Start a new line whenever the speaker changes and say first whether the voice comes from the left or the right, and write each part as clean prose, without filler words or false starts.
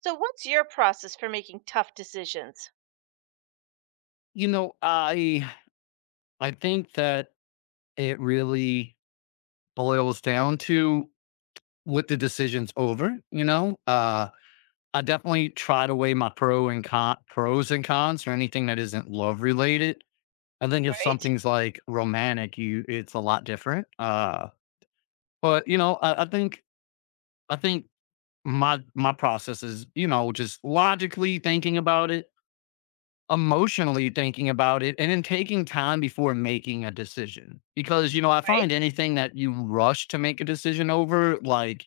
right: So what's your process for making tough decisions?
left: You know, I think that it really boils down to what the decision's over, you know? I definitely try to weigh my pros and cons or anything that isn't love related. I think if
right: Right,
left: something's like romantic, you it's a lot different. But you know, I think I think my process is, you know, just logically thinking about it emotionally thinking about it and then taking time before making a decision. Because, you know, I
right: right,
left: find anything that you rush to make a decision over, like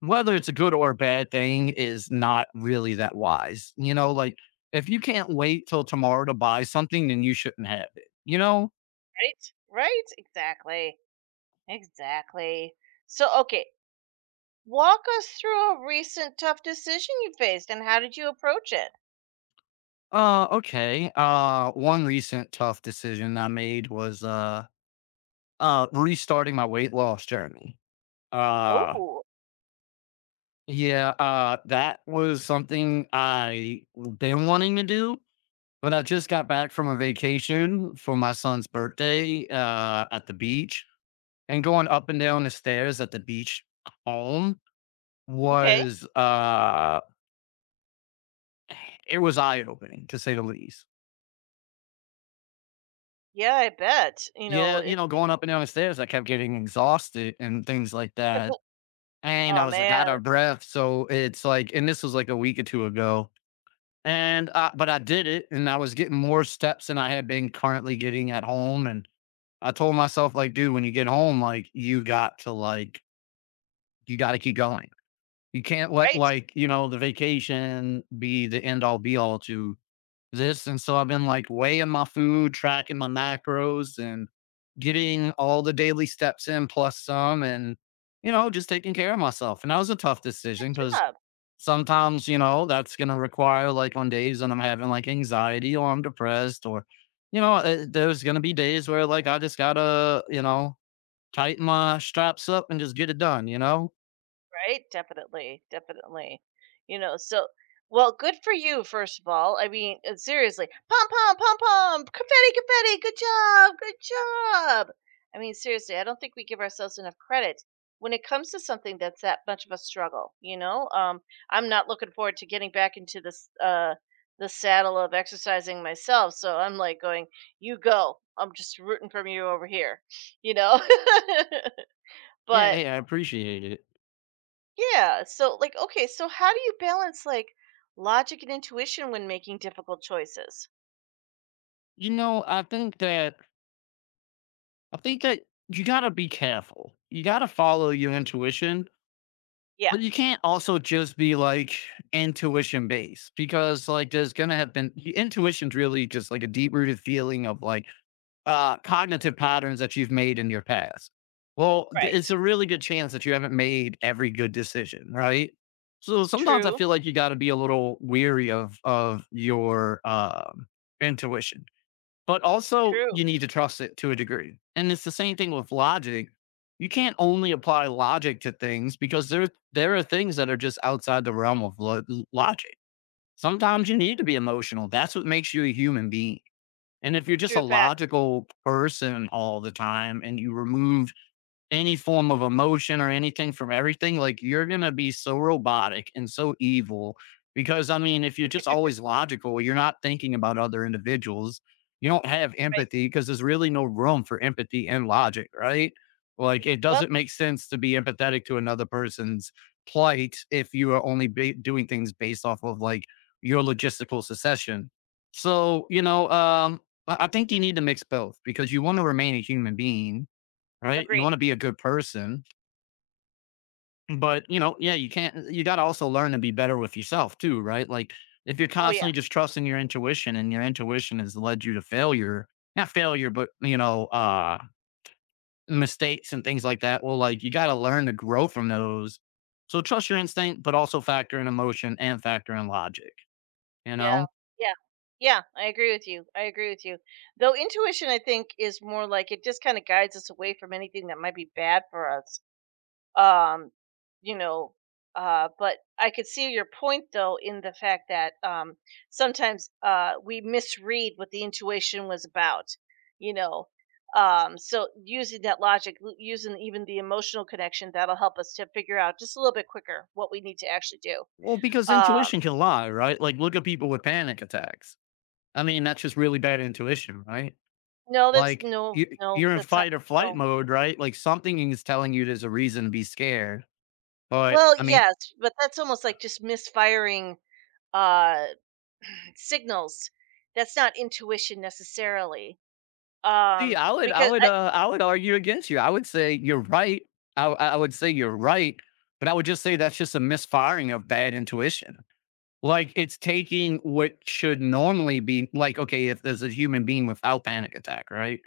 left: whether it's a good or a bad thing, is not really that wise. You know, like if you can't wait till tomorrow to buy something, then you shouldn't have it. You know?
right: right, right. Exactly, exactly. So, okay, walk us through a recent tough decision you faced and how did you approach it?
left: Okay. One recent tough decision I made was restarting my weight loss journey. Uh
right: Oh,
left: Yeah, that was something I been wanting to do, but I just got back from a vacation for my son's birthday at the beach, and going up and down the stairs at the beach home
right: okay.
left: was it was eye opening to say the least.
right: Yeah, I bet.
left: Yeah, you know, going up and down the stairs, I kept getting exhausted and things like that, and
right: Oh
left: I was like out
right: man,
left: of breath. So it's like, and this was like a week or two ago. And, but I did it and I was getting more steps than I had been currently getting at home. And I told myself, like, dude, when you get home, like, you got to, like, you got to keep going. You can't let,
right: right.
left: like, you know, the vacation be the end all be all to this. And so I've been like weighing my food, tracking my macros, and getting all the daily steps in plus some. And, you know, just taking care of myself. And that was a tough
right: Good
left: decision because
right: job.
left: sometimes, you know, that's gonna require like on days when I'm having like anxiety or I'm depressed or, you know, there's gonna be days where like I just gotta, you know, tighten my straps up and just get it done, you know?
right: Right? Definitely, definitely. You know, so, well, good for you, first of all. I mean, seriously, pom pom pom pom, confetti, confetti. Good job, good job. I mean, seriously, I don't think we give ourselves enough credit when it comes to something that's that much of a struggle. I'm not looking forward to getting back into this the saddle of exercising myself. So I'm like going, you go. I'm just rooting from you over here. You know.
left: Yeah,
right: But
left: hey, I appreciate it.
right: yeah. So, like, okay, so how do you balance like logic and intuition when making difficult choices?
left: You know, I think that you gotta be careful. You gotta follow your intuition,
right: Yeah,
left: but you can't also just be like intuition based because like there's gonna have been y- intuition's really just like a deep rooted feeling of like cognitive patterns that you've made in your past. Well, it's
right: right.
left: a really good chance that you haven't made every good decision, right? So sometimes I
right: True,
left: feel like you got to be a little weary of your intuition, but also
right: true,
left: you need to trust it to a degree. And it's the same thing with logic. You can't only apply logic to things because there are things that are just outside the realm of logic. Sometimes you need to be emotional. That's what makes you a human being. And if you're just a
right: true fact.
left: logical person all the time and you remove any form of emotion or anything from everything, like you're gonna be so robotic and so evil. Because I mean, if you're just always logical, you're not thinking about other individuals. You don't have
right: Right.
left: empathy because there's really no room for empathy and logic, right? Like it
right: Well,
left: doesn't make sense to be empathetic to another person's plight if you are doing things based off of like your logistical succession. So you know, I think you need to mix both because you want to remain a human being, right? You
right: agreed.
left: want to be a good person, but you know, yeah, you can't. You got to also learn to be better with yourself too, right? Like if you're
right: Oh, yeah,
left: constantly just trusting your intuition and your intuition has led you to failure, not failure, but you know, mistakes and things like that. Well, like you got to learn to grow from those. So trust your instinct, but also factor in emotion and factor in logic. You
right: yeah,
left: know,
right: yeah, yeah. I agree with you. I agree with you. Though intuition, I think, is more like it just kind of guides us away from anything that might be bad for us. um you know but I could see your point, though, in the fact that sometimes we misread what the intuition was about. you know so using that logic, using even the emotional connection that'll help us to figure out just a little bit quicker what we need to actually do.
left: well, because
right: um
left: intuition can lie, right? Like look at people with panic attacks. I mean, that's just really bad intuition, right?
right: no, that's
left: Like,
right: no, no,
left: you're in
right: that's not.
left: fight or flight
right: No,
left: mode, right? Like, something is telling you there's a reason to be scared. But,
right: well,
left: I mean,
right: yes, but that's almost like just misfiring uh signals. That's not intuition necessarily.
left: see,
right: Because I.
left: I would argue against you. I would say you're right. I would say you're right, but I would just say that's just a misfiring of bad intuition. Like, it's taking what should normally be like, okay, if there's a human being without panic attack, right?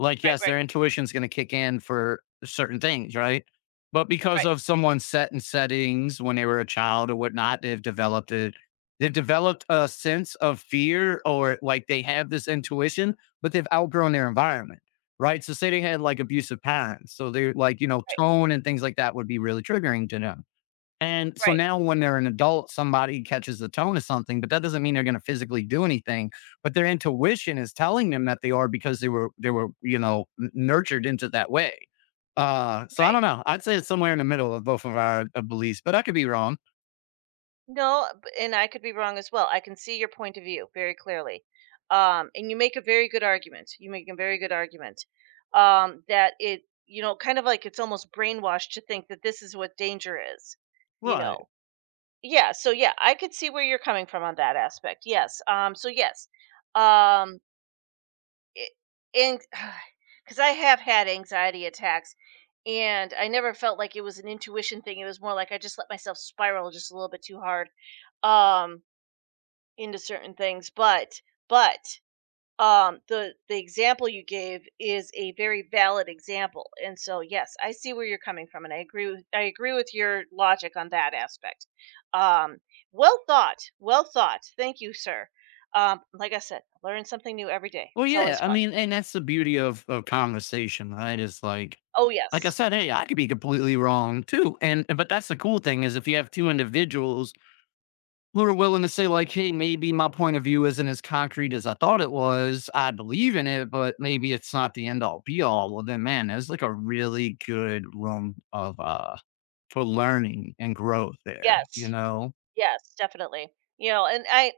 left: Like,
right: Right,
left: yes,
right: right,
left: their intuition's going to kick in for certain things, right? But because
right: right,
left: of someone's set and settings when they were a child or whatnot, they've developed it. They've developed a sense of fear or like they have this intuition, but they've outgrown their environment, right? So, say they had like abusive parents. So, they're like, you know,
right: right,
left: tone and things like that would be really triggering to them and so
right: right,
left: now when they're an adult, somebody catches the tone of something, but that doesn't mean they're going to physically do anything. But their intuition is telling them that they are because you know, nurtured into that way. So I
right: right.
left: don't know. I'd say it's somewhere in the middle of both of our beliefs, but I could be wrong.
right: No, b and I could be wrong as well. I can see your point of view very clearly. And you make a very good argument. You make a very good argument, that it, kind of like it's almost brainwashed to think that this is what danger is, you
left: Right.
right: know? Yeah, so, yeah, I could see where you're coming from on that aspect. Yes. So, yes, um it and because I have had anxiety attacks, and I never felt like it was an intuition thing. It was more like I just let myself spiral just a little bit too hard um, into certain things. But the example you gave is a very valid example, and so yes, I see where you're coming from, and I agree with your logic on that aspect. Um, well thought, well thought. Thank you, sir. Like I said, learn something new every day.
left: Well,
right: It's
left: yeah.
right: always
left: I
right: fun.
left: mean, and that's the beauty of conversation, right? Is
right: Oh
left: like I
right: yes.
left: said, hey, I could be completely wrong too. And but that's the cool thing is if you have two individuals who are willing to say like, "Hey, maybe my point of view isn't as concrete as I thought it was. I believe in it, but maybe it's not the end all be all." Well, then, man, there's like a really good room of for learning and growth there. You
right: Yes,
left: know?
right: yes, definitely. You know, and I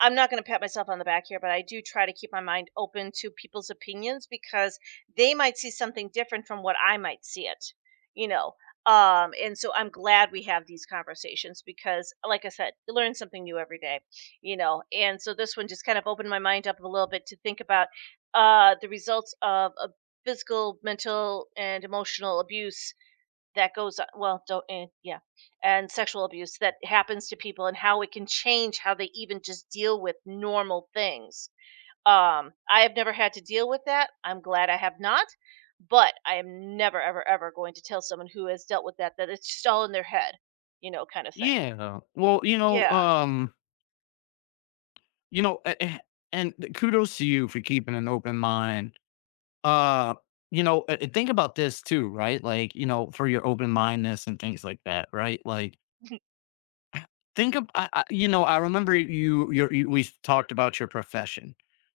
right: I'm not going to pat myself on the back here, but I do try to keep my mind open to people's opinions because they might see something different from what I might see it, you know. And so I'm glad we have these conversations because like I said, you learn something new every day, you know. And so this one just kind of opened my mind up a little bit to think about the results of a physical, mental and emotional abuse that goes on well, don't yeah, and sexual abuse that happens to people and how it can change how they even just deal with normal things. I have never had to deal with that. I'm glad I have not, but I am never, ever, ever going to tell someone who has dealt with that that it's just all in their head, you know, kind of thing.
left: Yeah. Well,
right: Yeah.
left: you know, and kudos to you for keeping an open mind. Uh, you know, and think about this too, right? Like, you know, for your open mindedness and things like that, right? Like think of I you know, I remember you your you we talked about your profession,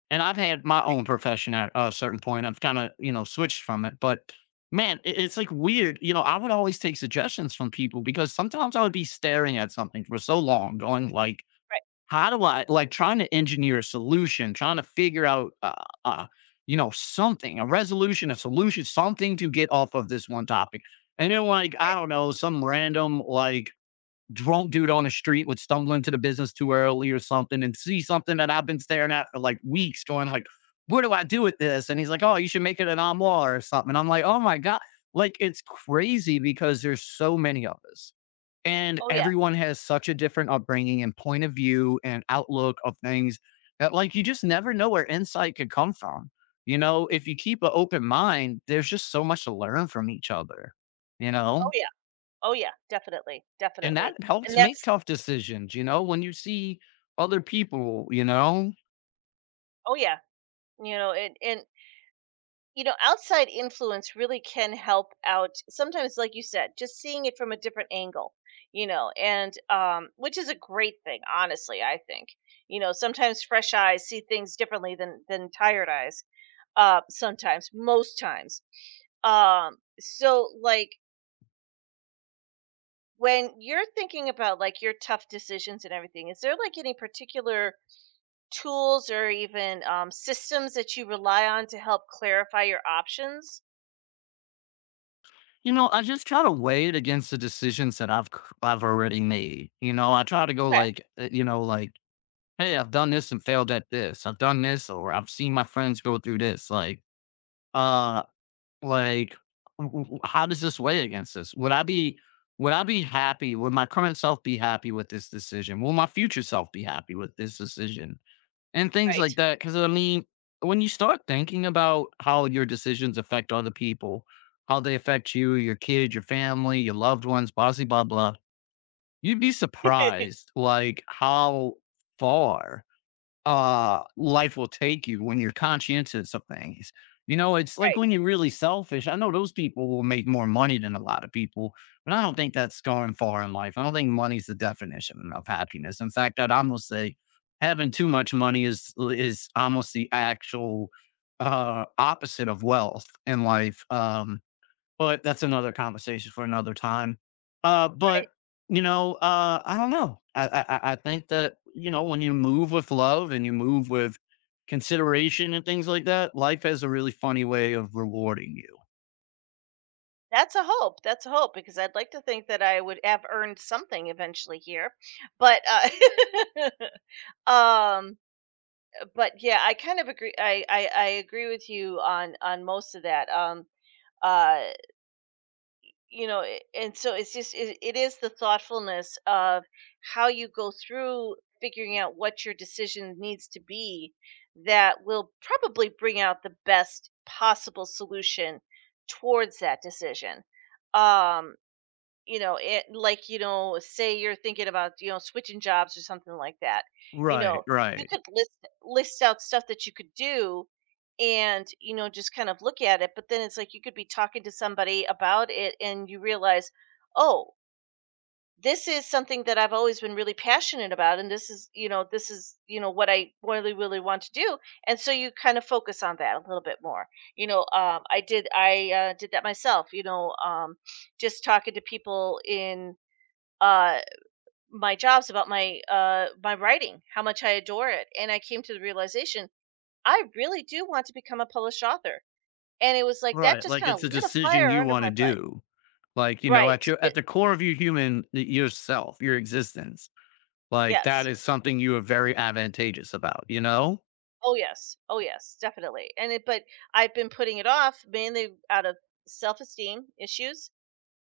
left: and I've had my own profession at a certain point. I've kinda, you know, switched from it, but man, it it's, like, weird, you know, I would always take suggestions from people because sometimes I would be staring at something for so long going, like,
right: Right,
left: "How do I" like, trying to engineer a solution, trying to figure out, uh, you know, something, a resolution, a solution, something to get off of this one topic, and then, like, I
right: right.
left: don't know, some random, like, drunk dude on the street would stumble into the business too early or something and see something that I've been staring at for like weeks, going like, what do I do with this? And he's like, oh, you should make it an amla or something. And I'm like, oh my God. Like it's crazy because there's so many of us and
right: Oh, yeah.
left: everyone has such a different upbringing and point of view and outlook of things that like you just never know where insight could come from. You know,
right: Yeah.
left: if you keep an open mind, there's just so much to learn from each other, you
right: Oh,
left: know?
right: yeah. Oh, yeah. Definitely,
left: And
right: definitely.
left: that
right: And
left: helps make
right: that's.
left: tough decisions, you know, when you see other people, you know?
right: Oh, yeah. You know, and you know, outside influence really can help out sometimes, like you said, just seeing it from a different angle, you know. And which is a great thing, honestly, I think. You know, sometimes fresh eyes see things differently than tired eyes. Sometimes, most times. So, like, when you're thinking about like your tough decisions and everything, is there like any particular tools or even systems that you rely on to help clarify your options?
left: You know, I just try to weigh it against the decisions that I've already made, you know? I try to go
right: Okay.
left: like, you know, like, "Hey, I've done this and failed at this. I've done this or I've seen my friends go through this." Uh, like, w w "How does this weigh against this? Would I be happy? Would my current self be happy with this decision? Will my future self be happy with this decision?" and things like
right: Right.
left: that. Because I mean, when you start thinking about how your decisions affect other people, how they affect you, your kids, your family, your loved ones, blah, blah, blah, blah, you'd be
right: Right,
left: surprised like how far life will take you when you're conscientious of things. You know, it's like when you're really selfish. I know those people will make more money than a lot of people, but I don't think that's going far in life. I don't think money's the definition of happiness. In fact, I'd almost say having too much money is almost the actual opposite of wealth in life. But that's another conversation for another time.
right: right.
left: But you know, I don't know. I think that you know when you move with love and you move with consideration and things like that, life has a really funny way of rewarding you.
right: That's a hope, that's a hope, because I'd like to think that I would have earned something eventually here, but, uh, um, but yeah, I kind of agree, I agree with you on most of that, uh, you know, a and so it's just it is the thoughtfulness of how you go through figuring out what your decision needs to be that will probably bring out the best possible solution towards that decision. um you know, it, like, you know, say you're thinking about, you know, switching jobs or something like that, you know,
left: Right,
right: you
left: right,
right: could list out stuff that you could do, and you know, just kind of look at it. But then it's like you could be talking to somebody about it and you realize, oh, this is something that I've always been really passionate about, and this is, you know, this is, you know, what I really really want to do. And so you kind of focus on that a little bit more. You know, I did that myself, you know, just talking to people in uh my jobs about my writing, how much I adore it. And I came to the realization I really do want to become a published author. And it was like that
left: right.
right: just
left: Like
right: kind of
left: it's a
right: lit a
left: decision
right: fire
left: you
right: under
left: want
right: my
left: to
right: butt.
left: do. Like you know,
right: Right.
left: at your
right: It.
left: at the core of your human yourself, your existence. Like that
right: Yes.
left: is something you are very advantageous about. You know.
right: Oh yes. Oh yes, definitely. And it, but I've been putting it off mainly out of self-esteem issues,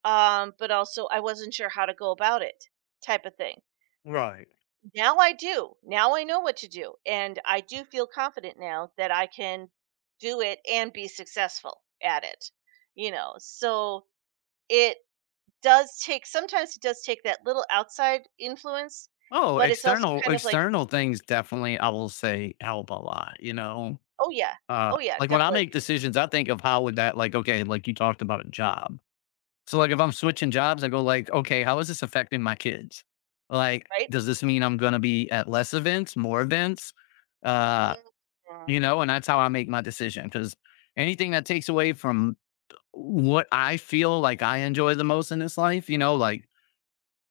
right: but also I wasn't sure how to go about it type of thing.
left: Right.
right: Now I do. Now I know what to do and I do feel confident now that I can do it and be successful at it. You know, so it does take, sometimes it does take, that little outside influence,
left: Oh,
right: but it's also
left: external
right: kind of like,
left: external things definitely, I will say, help a lot, you know?
right: oh yeah. Oh yeah,
left: Like, when I
right: definitely,
left: make decisions, I think of how would that like, okay, like, you talked about a job. So, like, if I'm switching jobs, I go like, "Okay, how is this affecting my kids? Like,
right: right?
left: does this mean I'm gonna be at less events, more events?" Uh,
right: Mhm.
left: you know, and that's how I make my decision because anything that takes away from what I feel like I enjoy the most in this life, you know, like,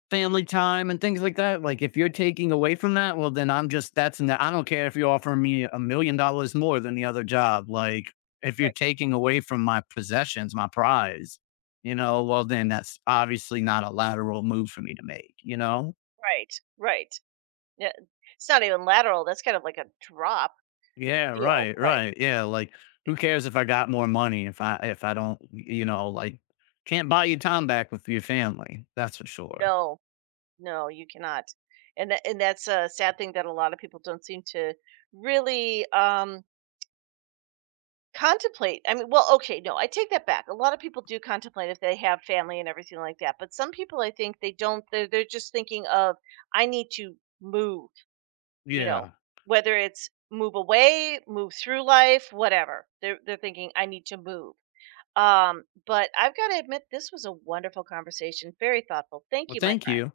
left: family time and things like that. Like if you're taking away from that, well, then I'm just that's and I don't care if you're offering me $1 million more than the other job. Like if you're taking away from my possessions, my prize, you know, well, then that's obviously not a lateral move for me to make. You know?
right: Right, right. Yeah, it's not even lateral, that's kind of like a drop,
left: Yeah.
right: you know,
left: Right.
right: but
left: Right. Yeah. Like who cares if I got more money if I don't you know like can't buy you time back with your family. That's for sure.
right: no, no, you cannot. And that's a sad thing that a lot of people don't seem to really, contemplate. I mean, well, okay, no, I take that back. A lot of people do contemplate if they have family and everything like that, but some people I think they don't they're just thinking of, "I need to move," you know,
left: Yeah.
right: whether it's move away, move through life, whatever. They're thinking, "I need to move." But I've got to admit, this was a wonderful conversation. Very thoughtful. Thank
left: Well,
right: you, my
left: thank
right: friend.
left: you.